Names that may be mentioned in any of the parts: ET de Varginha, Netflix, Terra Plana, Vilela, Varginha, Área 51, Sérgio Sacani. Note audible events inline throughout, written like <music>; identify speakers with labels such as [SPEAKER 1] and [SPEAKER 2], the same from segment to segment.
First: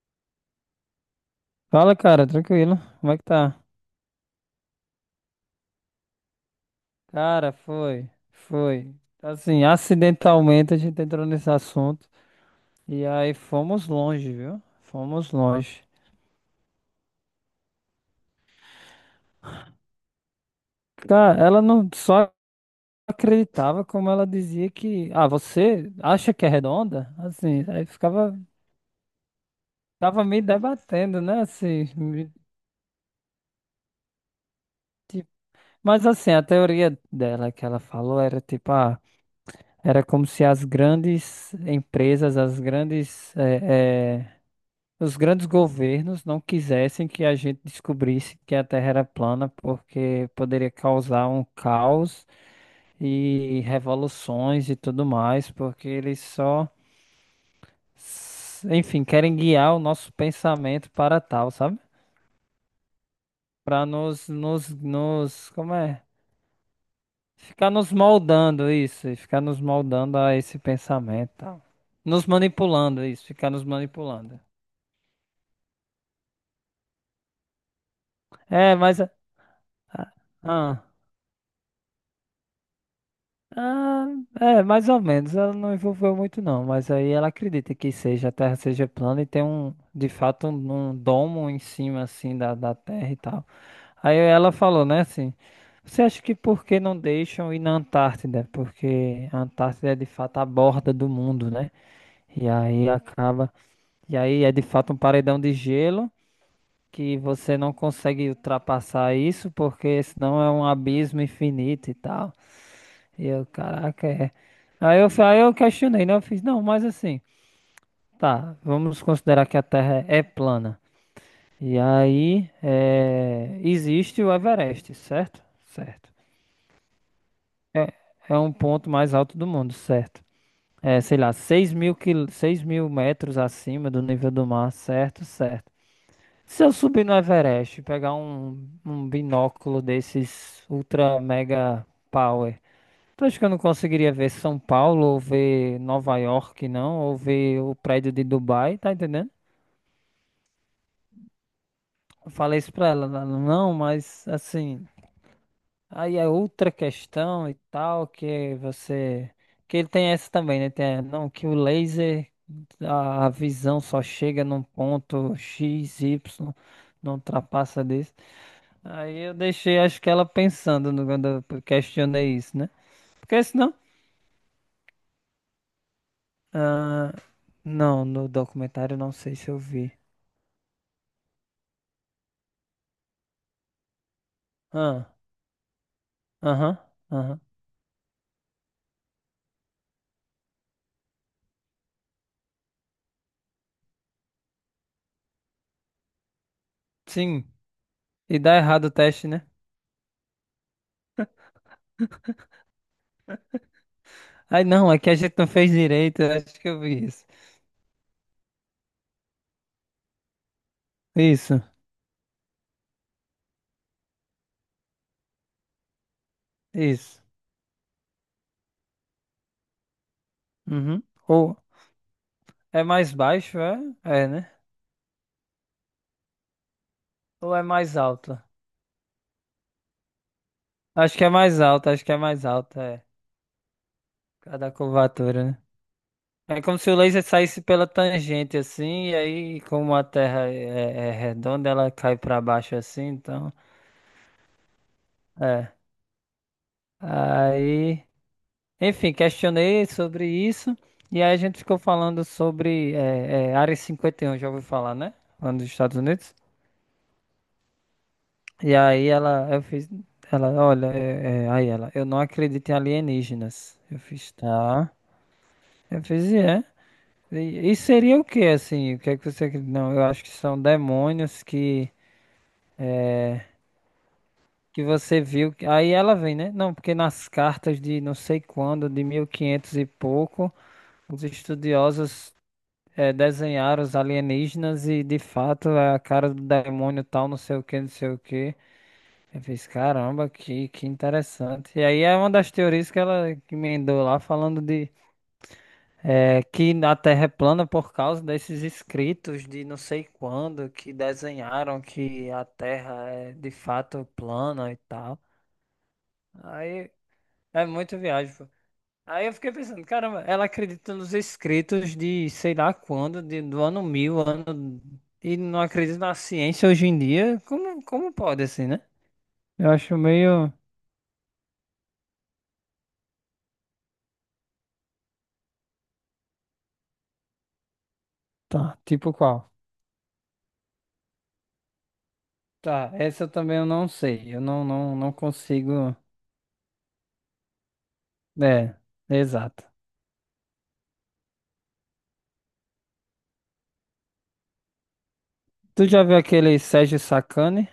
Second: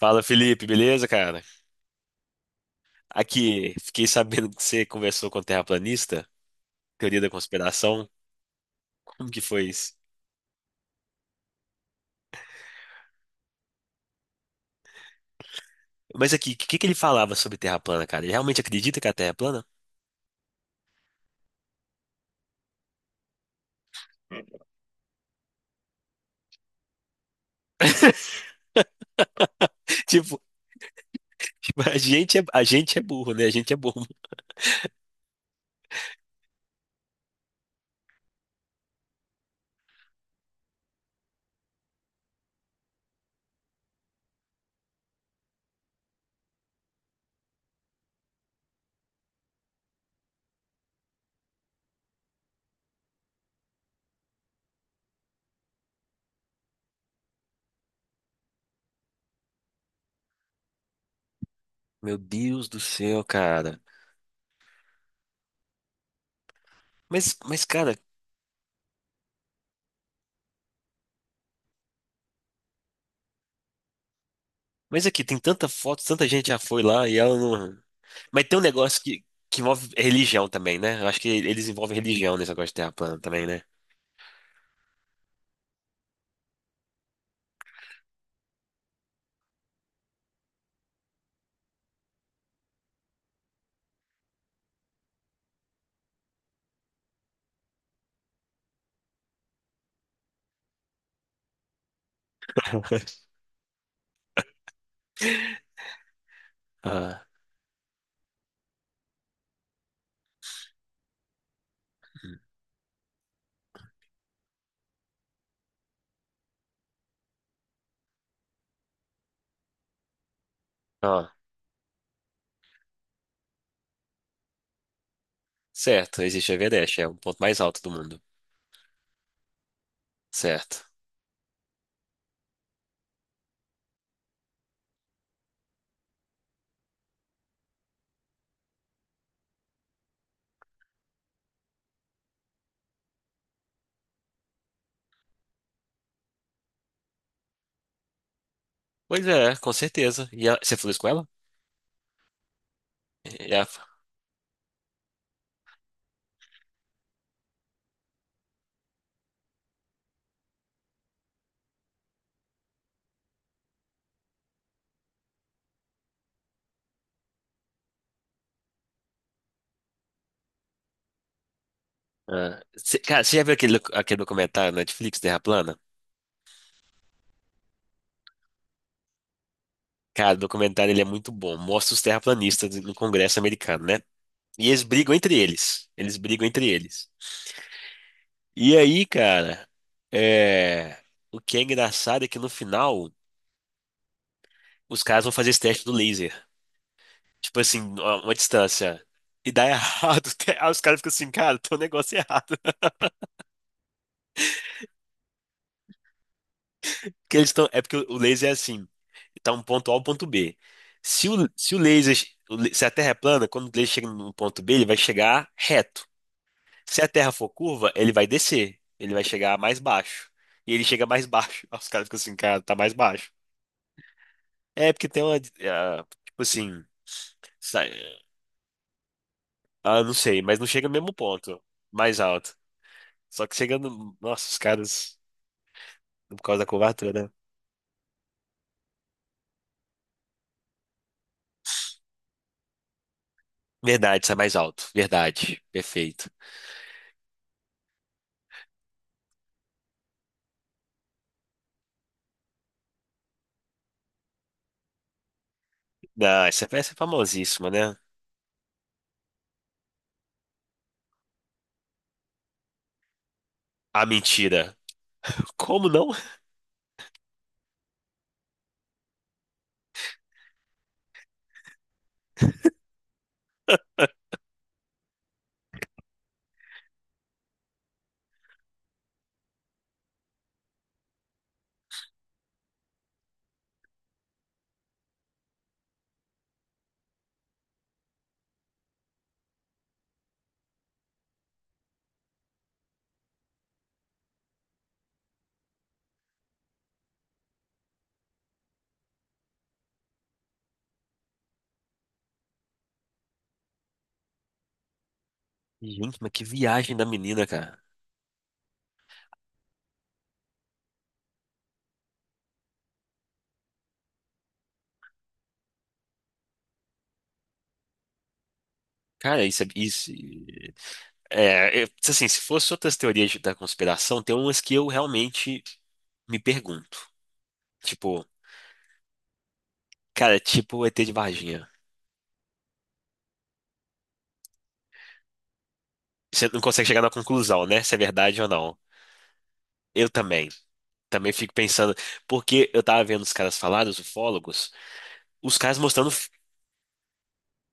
[SPEAKER 1] Fala, Felipe, beleza, cara?
[SPEAKER 2] Fala, cara, tranquilo. Como é que tá?
[SPEAKER 1] Aqui, fiquei sabendo que você conversou com o terraplanista, teoria da
[SPEAKER 2] Cara, foi,
[SPEAKER 1] conspiração.
[SPEAKER 2] foi.
[SPEAKER 1] Como que
[SPEAKER 2] Assim,
[SPEAKER 1] foi isso?
[SPEAKER 2] acidentalmente a gente entrou nesse assunto e aí fomos longe, viu? Fomos longe.
[SPEAKER 1] Mas aqui, o que que ele falava sobre terra plana, cara? Ele realmente acredita que a terra é plana?
[SPEAKER 2] Cara, ela não só acreditava como ela dizia que, ah, você acha que é redonda? Assim, aí ficava me
[SPEAKER 1] <laughs>
[SPEAKER 2] debatendo, né?
[SPEAKER 1] Tipo,
[SPEAKER 2] Assim,
[SPEAKER 1] a gente é, a gente é burro, né? A gente é burro.
[SPEAKER 2] tipo- mas assim, a teoria dela que ela falou era tipo, ah, era como se as grandes empresas, as grandes os grandes governos não quisessem que a gente descobrisse que a Terra era plana, porque poderia causar um caos e revoluções e tudo mais, porque eles só, enfim, querem guiar o nosso pensamento para tal, sabe?
[SPEAKER 1] Meu Deus do céu, cara.
[SPEAKER 2] Para nos, como é?
[SPEAKER 1] Mas,
[SPEAKER 2] Ficar nos
[SPEAKER 1] cara,
[SPEAKER 2] moldando isso, e ficar nos moldando a esse pensamento, e tal. Nos manipulando isso, ficar nos manipulando.
[SPEAKER 1] mas aqui, tem tanta foto, tanta gente já foi lá e ela não. Mas tem um
[SPEAKER 2] É,
[SPEAKER 1] negócio
[SPEAKER 2] mas ah,
[SPEAKER 1] que envolve religião também,
[SPEAKER 2] ah.
[SPEAKER 1] né? Eu acho que eles envolvem religião nesse negócio de terra plana também, né?
[SPEAKER 2] Ah, é, mais ou menos. Ela não envolveu muito, não. Mas aí ela acredita que seja, a Terra seja plana e tem um, de fato, um domo em cima, assim, da Terra e tal. Aí ela falou, né, assim, você acha que por que não deixam ir na Antártida? Porque a Antártida é, de fato, a borda do mundo, né? E aí
[SPEAKER 1] <laughs>
[SPEAKER 2] acaba... E aí é, de fato, um paredão de gelo que
[SPEAKER 1] Ah,
[SPEAKER 2] você não consegue ultrapassar isso porque senão é um abismo infinito e tal. E eu, caraca, é. Aí eu questionei, né? Eu fiz, não, mas assim, tá, vamos considerar que a Terra é plana.
[SPEAKER 1] ah,
[SPEAKER 2] E aí, é, existe o Everest, certo? Certo.
[SPEAKER 1] Certo, existe Everest, é o ponto mais alto do mundo.
[SPEAKER 2] É um ponto mais alto do mundo, certo?
[SPEAKER 1] Certo.
[SPEAKER 2] É, sei lá, 6.000 metros acima do nível do mar, certo? Certo. Se eu subir no Everest, e pegar um binóculo desses ultra mega power. Tu acha que eu não conseguiria ver São Paulo, ou ver Nova York, não? Ou ver o prédio de Dubai, tá
[SPEAKER 1] Pois
[SPEAKER 2] entendendo?
[SPEAKER 1] é, com certeza. E ela- você falou isso com ela?
[SPEAKER 2] Eu falei isso pra ela, ela,
[SPEAKER 1] E ela-
[SPEAKER 2] não, mas assim, aí é outra questão e tal, que você. Que ele tem essa também, né? Tem, não, que o laser, a visão só chega num ponto X, Y, não ultrapassa disso. Aí eu deixei, acho que ela pensando quando eu questionei isso, né?
[SPEAKER 1] você- cara, você já
[SPEAKER 2] Porque
[SPEAKER 1] viu
[SPEAKER 2] senão.
[SPEAKER 1] aquele, aquele documentário na Netflix, Terra Plana?
[SPEAKER 2] Ah, não, no documentário não sei se eu vi.
[SPEAKER 1] Cara, o documentário ele é muito bom. Mostra os terraplanistas no Congresso americano, né? E eles
[SPEAKER 2] Ah,
[SPEAKER 1] brigam entre eles. Eles brigam entre
[SPEAKER 2] aham,
[SPEAKER 1] eles.
[SPEAKER 2] aham.
[SPEAKER 1] E aí, cara, é... o que é engraçado é que no final os caras vão fazer esse teste do laser.
[SPEAKER 2] Sim,
[SPEAKER 1] Tipo assim, a uma
[SPEAKER 2] e dá errado o
[SPEAKER 1] distância.
[SPEAKER 2] teste, né?
[SPEAKER 1] E dá errado. <laughs> Aí os caras ficam assim, cara, tem um negócio errado.
[SPEAKER 2] Ai, não, é que a gente não fez direito, eu acho que eu
[SPEAKER 1] <laughs>
[SPEAKER 2] vi isso.
[SPEAKER 1] Porque eles estão. É porque o laser é assim. Tá um ponto A ao ponto B. Se o,
[SPEAKER 2] Isso,
[SPEAKER 1] se o laser. Se a Terra é plana, quando o laser chega no ponto B, ele vai chegar reto. Se a
[SPEAKER 2] isso.
[SPEAKER 1] Terra for curva, ele vai descer. Ele vai chegar mais baixo. E ele
[SPEAKER 2] Uhum.
[SPEAKER 1] chega mais <laughs>
[SPEAKER 2] Ou
[SPEAKER 1] baixo. Aí os caras ficam assim, cara, tá
[SPEAKER 2] é
[SPEAKER 1] mais
[SPEAKER 2] mais
[SPEAKER 1] baixo.
[SPEAKER 2] baixo, é? É, né?
[SPEAKER 1] É porque tem uma. Tipo assim.
[SPEAKER 2] Ou é
[SPEAKER 1] Sai-
[SPEAKER 2] mais alto?
[SPEAKER 1] Ah, não sei, mas não chega no mesmo
[SPEAKER 2] Acho que é
[SPEAKER 1] ponto.
[SPEAKER 2] mais alto, acho que é
[SPEAKER 1] Mais
[SPEAKER 2] mais
[SPEAKER 1] alto.
[SPEAKER 2] alto, é.
[SPEAKER 1] Só que chegando. Nossa, os
[SPEAKER 2] Cada
[SPEAKER 1] caras.
[SPEAKER 2] curvatura, né?
[SPEAKER 1] Por causa
[SPEAKER 2] É
[SPEAKER 1] da
[SPEAKER 2] como se o
[SPEAKER 1] curvatura,
[SPEAKER 2] laser
[SPEAKER 1] né?
[SPEAKER 2] saísse pela tangente assim, e aí, como a Terra é redonda, ela cai pra baixo assim, então.
[SPEAKER 1] Verdade, sai mais alto. Verdade.
[SPEAKER 2] É.
[SPEAKER 1] Perfeito.
[SPEAKER 2] Aí. Enfim, questionei sobre isso e aí a gente ficou falando sobre Área 51, já ouviu falar, né? Lá nos Estados Unidos.
[SPEAKER 1] Não, essa peça é famosíssima, né?
[SPEAKER 2] E aí ela, eu fiz, ela, olha, aí ela, eu não acredito em alienígenas. Eu
[SPEAKER 1] A
[SPEAKER 2] fiz,
[SPEAKER 1] mentira.
[SPEAKER 2] tá.
[SPEAKER 1] Como
[SPEAKER 2] Eu
[SPEAKER 1] não?
[SPEAKER 2] fiz, e é. E seria o que, assim? O que é que você acredita? Não, eu acho que são demônios que,
[SPEAKER 1] <laughs>
[SPEAKER 2] que você viu. Aí ela vem, né? Não, porque nas cartas de não sei quando, de 1500 e quinhentos e pouco, os estudiosos desenhar os alienígenas e de fato é a cara do demônio tal, não sei o que, não sei o que. Eu fiz, caramba, que interessante. E aí é uma das teorias que ela que emendou lá, falando de que a Terra é plana por causa desses escritos de não sei quando que desenharam que a Terra é de fato plana e tal.
[SPEAKER 1] Gente, mas que
[SPEAKER 2] Aí
[SPEAKER 1] viagem da menina,
[SPEAKER 2] é
[SPEAKER 1] cara.
[SPEAKER 2] muito viagem. Aí eu fiquei pensando, caramba, ela acredita nos escritos de sei lá quando, do ano 1000, ano. E não acredita na ciência hoje em dia. Como pode assim, né?
[SPEAKER 1] Cara, isso é.
[SPEAKER 2] Eu acho
[SPEAKER 1] Isso,
[SPEAKER 2] meio.
[SPEAKER 1] é, é, assim, se fosse outras teorias da conspiração, tem umas que eu realmente me pergunto. Tipo,
[SPEAKER 2] Tá, tipo qual?
[SPEAKER 1] cara, é tipo o ET de Varginha.
[SPEAKER 2] Tá, essa também eu não sei. Eu não consigo.
[SPEAKER 1] Você não consegue chegar na conclusão, né? Se é verdade ou
[SPEAKER 2] É,
[SPEAKER 1] não.
[SPEAKER 2] exato.
[SPEAKER 1] Eu também. Também fico pensando, porque eu tava vendo os caras falar, os ufólogos, os caras
[SPEAKER 2] Tu já
[SPEAKER 1] mostrando
[SPEAKER 2] viu
[SPEAKER 1] f-
[SPEAKER 2] aquele Sérgio Sacani?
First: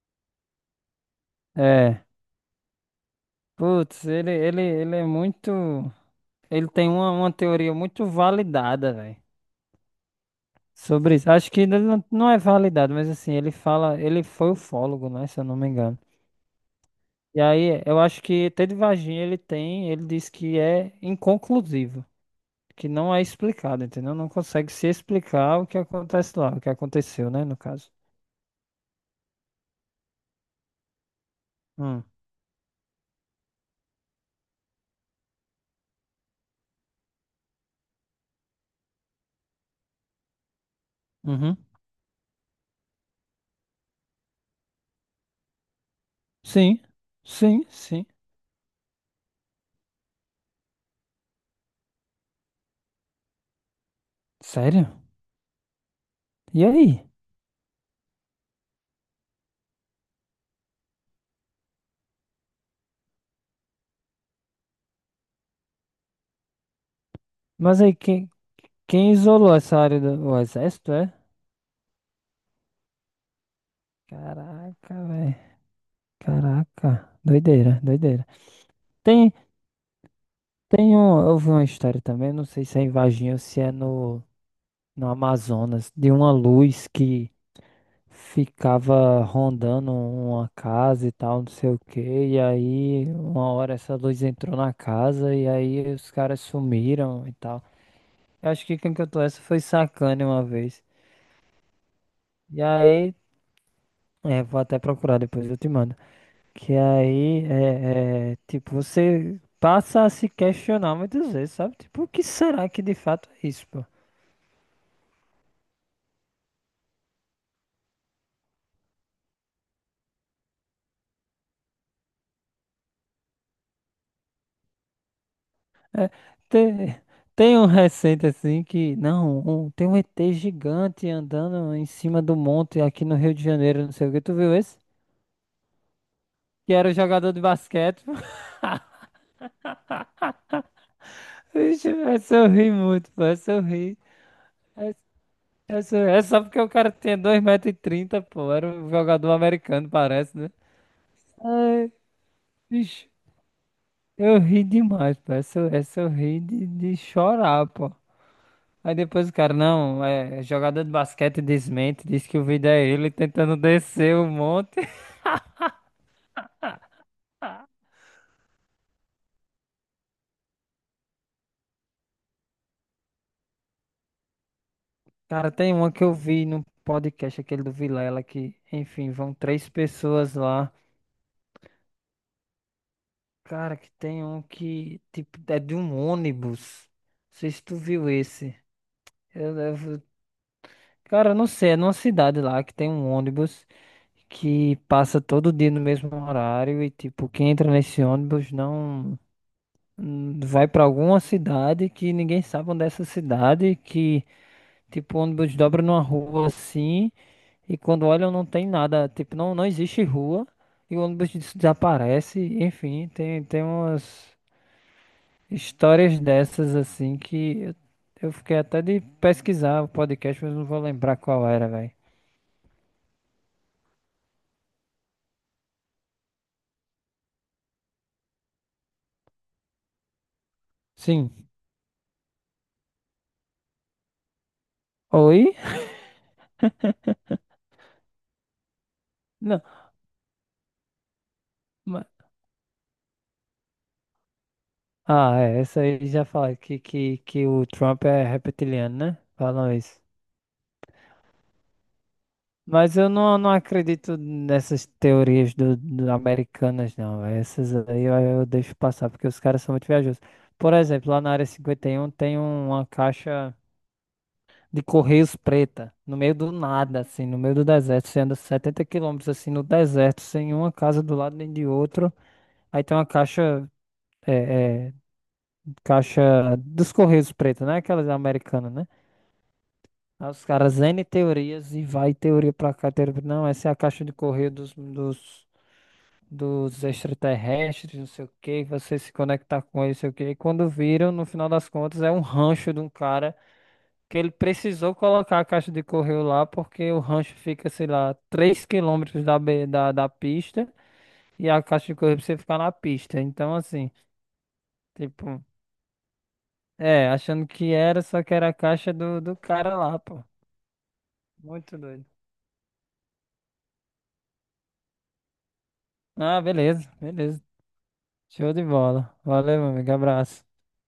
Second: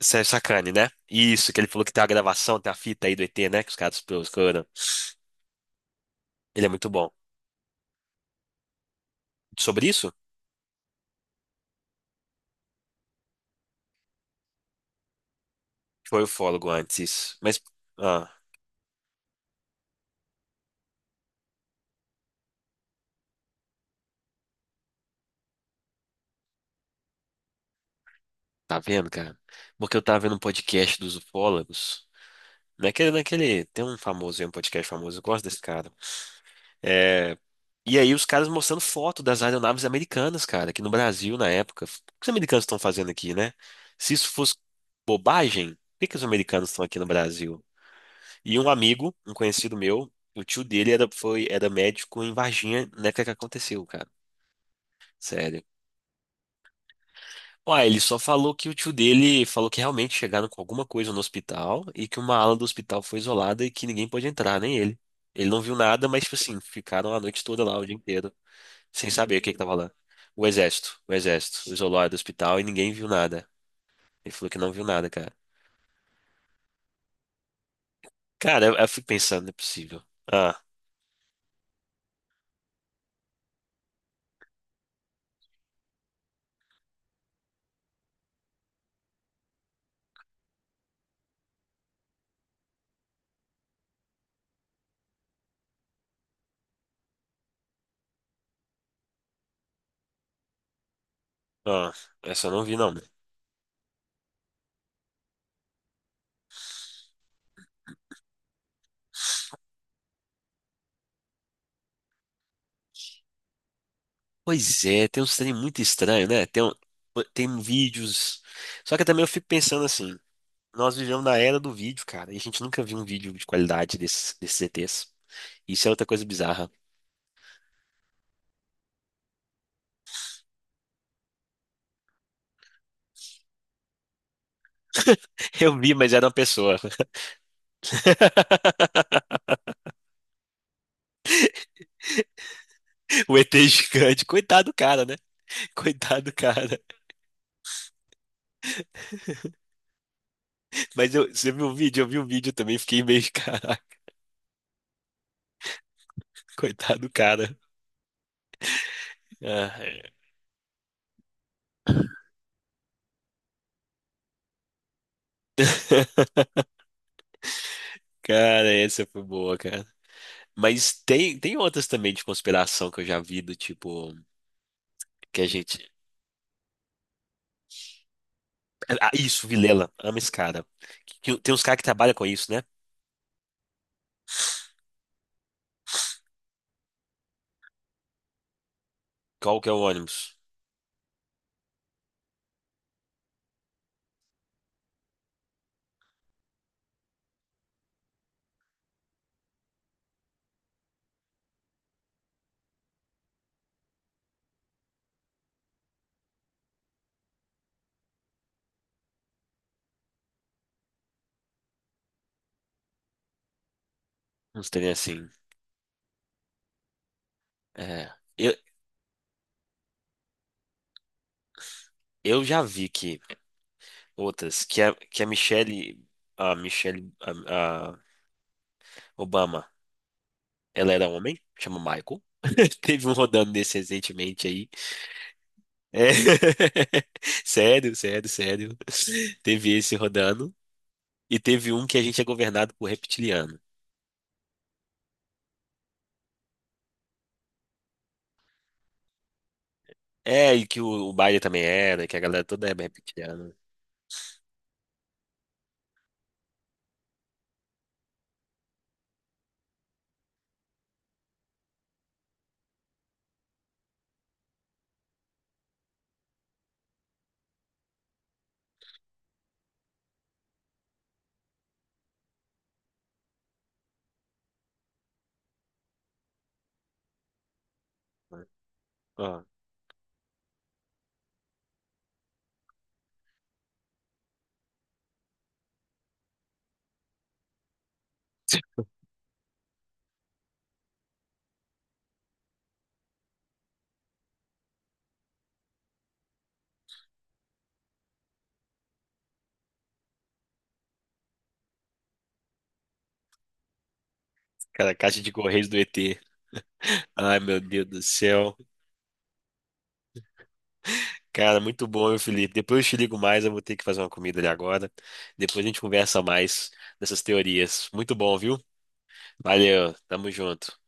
[SPEAKER 1] Sérgio Sacani, né? Isso, que ele falou que tem
[SPEAKER 2] É.
[SPEAKER 1] a gravação, tem a fita aí do ET, né? Que os caras
[SPEAKER 2] Putz, ele, ele,
[SPEAKER 1] buscaram.
[SPEAKER 2] ele é muito.
[SPEAKER 1] Ele
[SPEAKER 2] Ele
[SPEAKER 1] é
[SPEAKER 2] tem
[SPEAKER 1] muito bom.
[SPEAKER 2] uma teoria muito validada, velho.
[SPEAKER 1] Sobre isso?
[SPEAKER 2] Sobre isso. Acho que ele não é validado, mas assim, ele fala, ele foi ufólogo, né, se eu não me engano.
[SPEAKER 1] Foi ufólogo antes, isso.
[SPEAKER 2] E
[SPEAKER 1] Mas,
[SPEAKER 2] aí, eu acho
[SPEAKER 1] ah,
[SPEAKER 2] que ET de Varginha ele tem, ele diz que é inconclusivo, que não é explicado, entendeu? Não consegue se explicar o que acontece lá, o que aconteceu, né, no caso.
[SPEAKER 1] tá vendo, cara? Porque eu tava vendo um podcast dos
[SPEAKER 2] Hum.
[SPEAKER 1] ufólogos. Tem um famoso, aí, um podcast famoso, eu gosto desse cara. É, e aí os caras mostrando foto das aeronaves americanas, cara, aqui no Brasil na
[SPEAKER 2] Uhum.
[SPEAKER 1] época. O que os americanos estão fazendo aqui, né? Se isso fosse bobagem, por que que os americanos
[SPEAKER 2] Sim,
[SPEAKER 1] estão aqui no Brasil?
[SPEAKER 2] sim, sim.
[SPEAKER 1] E um amigo, um conhecido meu, o tio dele era médico em Varginha na época que aconteceu, cara.
[SPEAKER 2] Sério?
[SPEAKER 1] Sério.
[SPEAKER 2] E aí?
[SPEAKER 1] Ué, ele só falou que o tio dele falou que realmente chegaram com alguma coisa no hospital e que uma ala do hospital foi isolada e que ninguém pôde entrar, nem ele. Ele não viu nada, mas, tipo assim, ficaram a noite toda lá,
[SPEAKER 2] Mas
[SPEAKER 1] o
[SPEAKER 2] aí,
[SPEAKER 1] dia
[SPEAKER 2] quem,
[SPEAKER 1] inteiro. Sem
[SPEAKER 2] quem
[SPEAKER 1] saber o que
[SPEAKER 2] isolou
[SPEAKER 1] que tava
[SPEAKER 2] essa
[SPEAKER 1] lá.
[SPEAKER 2] área do o
[SPEAKER 1] O
[SPEAKER 2] exército,
[SPEAKER 1] exército, o
[SPEAKER 2] é?
[SPEAKER 1] exército, isolou ela do hospital e ninguém viu nada. Ele falou que não viu
[SPEAKER 2] Caraca,
[SPEAKER 1] nada, cara.
[SPEAKER 2] velho. Caraca. Doideira, doideira.
[SPEAKER 1] Cara, eu fico
[SPEAKER 2] Tem,
[SPEAKER 1] pensando, não é possível. Ah,
[SPEAKER 2] Tem um, eu vi uma história também, não sei se é em Varginha ou se é no Amazonas, de uma luz que ficava rondando uma casa e tal, não sei o quê, e aí uma hora essa luz entrou na casa e aí os caras sumiram e tal. Eu acho que quem cantou essa foi Sacane uma vez.
[SPEAKER 1] ah, essa eu
[SPEAKER 2] E
[SPEAKER 1] não vi, não. né?
[SPEAKER 2] aí, é, vou até procurar depois, eu te mando. Que aí, tipo, você passa a se questionar muitas vezes, sabe? Tipo, o que será que de fato é isso, pô?
[SPEAKER 1] Pois é, tem uns trem muito estranho, né? Tem vídeos. Só que também eu fico pensando assim, nós vivemos na era do vídeo, cara, e a gente nunca viu um vídeo de qualidade desses, desses ETs. Isso é outra
[SPEAKER 2] É,
[SPEAKER 1] coisa bizarra.
[SPEAKER 2] tem, tem um recente assim que, não, tem um ET gigante andando em cima do monte aqui no Rio de Janeiro, não sei o que. Tu viu esse?
[SPEAKER 1] <laughs> Eu vi, mas era uma
[SPEAKER 2] Que
[SPEAKER 1] pessoa.
[SPEAKER 2] era o jogador de basquete. <laughs>
[SPEAKER 1] <laughs>
[SPEAKER 2] Vixe, essa eu ri muito, pô,
[SPEAKER 1] O
[SPEAKER 2] essa eu
[SPEAKER 1] ET
[SPEAKER 2] ri.
[SPEAKER 1] gigante. Coitado do
[SPEAKER 2] Essa,
[SPEAKER 1] cara, né? Coitado
[SPEAKER 2] é
[SPEAKER 1] do
[SPEAKER 2] só porque o
[SPEAKER 1] cara.
[SPEAKER 2] cara tinha 2,30 metros pô, era um jogador americano, parece, né?
[SPEAKER 1] Mas eu, você viu o
[SPEAKER 2] Ai,
[SPEAKER 1] vídeo? Eu vi o vídeo também, fiquei
[SPEAKER 2] vixe,
[SPEAKER 1] meio, <laughs> caraca,
[SPEAKER 2] eu ri demais, pô, essa eu ri de
[SPEAKER 1] coitado do cara.
[SPEAKER 2] chorar, pô. Aí depois o cara,
[SPEAKER 1] Ah,
[SPEAKER 2] não,
[SPEAKER 1] é.
[SPEAKER 2] é jogador de basquete desmente, diz que o vídeo é ele tentando descer o monte. <laughs>
[SPEAKER 1] <laughs> Cara, essa foi boa, cara. Mas tem outras também de conspiração que eu já vi, do tipo, que a
[SPEAKER 2] Cara, tem
[SPEAKER 1] gente...
[SPEAKER 2] uma que eu vi no podcast, aquele do Vilela, que,
[SPEAKER 1] Ah,
[SPEAKER 2] enfim, vão
[SPEAKER 1] isso,
[SPEAKER 2] três
[SPEAKER 1] Vilela, ama esse
[SPEAKER 2] pessoas
[SPEAKER 1] cara.
[SPEAKER 2] lá.
[SPEAKER 1] Tem uns caras que trabalham com isso, né?
[SPEAKER 2] Cara, que tem um que, tipo, é de um ônibus. Não sei se tu viu esse. Eu,
[SPEAKER 1] Qual que é o
[SPEAKER 2] eu-
[SPEAKER 1] ônibus?
[SPEAKER 2] cara, eu não sei, é numa cidade lá que tem um ônibus que passa todo dia no mesmo horário e, tipo, quem entra nesse ônibus não. Vai pra alguma cidade que ninguém sabe onde é essa cidade, que tipo o ônibus dobra numa rua assim e quando olham não tem nada, tipo não existe rua e o ônibus desaparece, enfim, tem umas
[SPEAKER 1] Uns trem assim.
[SPEAKER 2] histórias dessas assim que
[SPEAKER 1] É.
[SPEAKER 2] eu
[SPEAKER 1] Eu,
[SPEAKER 2] fiquei até de pesquisar o podcast, mas não vou lembrar qual era, velho.
[SPEAKER 1] eu já vi que outras, que a Michelle, a Michelle, a Obama, ela era homem,
[SPEAKER 2] Sim.
[SPEAKER 1] chama Michael. <laughs> Teve um rodando desse recentemente aí.
[SPEAKER 2] Oi?
[SPEAKER 1] É. <laughs> Sério, sério, sério.
[SPEAKER 2] Não.
[SPEAKER 1] Teve esse rodando. E teve um que a
[SPEAKER 2] ma-
[SPEAKER 1] gente é governado por reptiliano.
[SPEAKER 2] Ah, é, essa aí já fala que o Trump é reptiliano, né? Falam isso.
[SPEAKER 1] É, e que o Biden também era, que a galera toda é
[SPEAKER 2] Mas eu não
[SPEAKER 1] reptiliana.
[SPEAKER 2] acredito nessas teorias do americanas, não. Essas aí eu deixo passar, porque os caras são muito viajosos. Por exemplo, lá na área 51 tem uma caixa de Correios preta, no meio do nada, assim, no meio do deserto. Você anda 70 quilômetros, assim, no deserto, sem uma casa do lado nem de outro. Aí tem uma caixa, é, é, caixa dos Correios preta, né? Aquelas
[SPEAKER 1] Né?
[SPEAKER 2] americanas, né?
[SPEAKER 1] Ó,
[SPEAKER 2] Aí os caras N teorias e vai teoria pra cá, teoria pra... Não, essa é a caixa de correio dos extraterrestres, não sei o que, você se conectar com eles, não sei o que. E quando viram, no final das contas, é um rancho de um cara que ele precisou colocar a caixa de correio lá, porque o rancho fica, sei lá, 3 quilômetros da pista e a caixa de correio precisa ficar na pista. Então, assim,
[SPEAKER 1] cara, caixa de
[SPEAKER 2] tipo,
[SPEAKER 1] correios do ET.
[SPEAKER 2] é,
[SPEAKER 1] Ai,
[SPEAKER 2] achando
[SPEAKER 1] meu
[SPEAKER 2] que
[SPEAKER 1] Deus do
[SPEAKER 2] era, só que era a
[SPEAKER 1] céu.
[SPEAKER 2] caixa do cara lá, pô.
[SPEAKER 1] Cara,
[SPEAKER 2] Muito
[SPEAKER 1] muito
[SPEAKER 2] doido.
[SPEAKER 1] bom, meu Felipe. Depois eu te ligo mais, eu vou ter que fazer uma comida ali agora. Depois a gente conversa
[SPEAKER 2] Ah,
[SPEAKER 1] mais
[SPEAKER 2] beleza,
[SPEAKER 1] dessas
[SPEAKER 2] beleza.
[SPEAKER 1] teorias. Muito bom,
[SPEAKER 2] Show
[SPEAKER 1] viu?
[SPEAKER 2] de bola. Valeu, meu amigo.
[SPEAKER 1] Valeu, tamo
[SPEAKER 2] Abraço.
[SPEAKER 1] junto.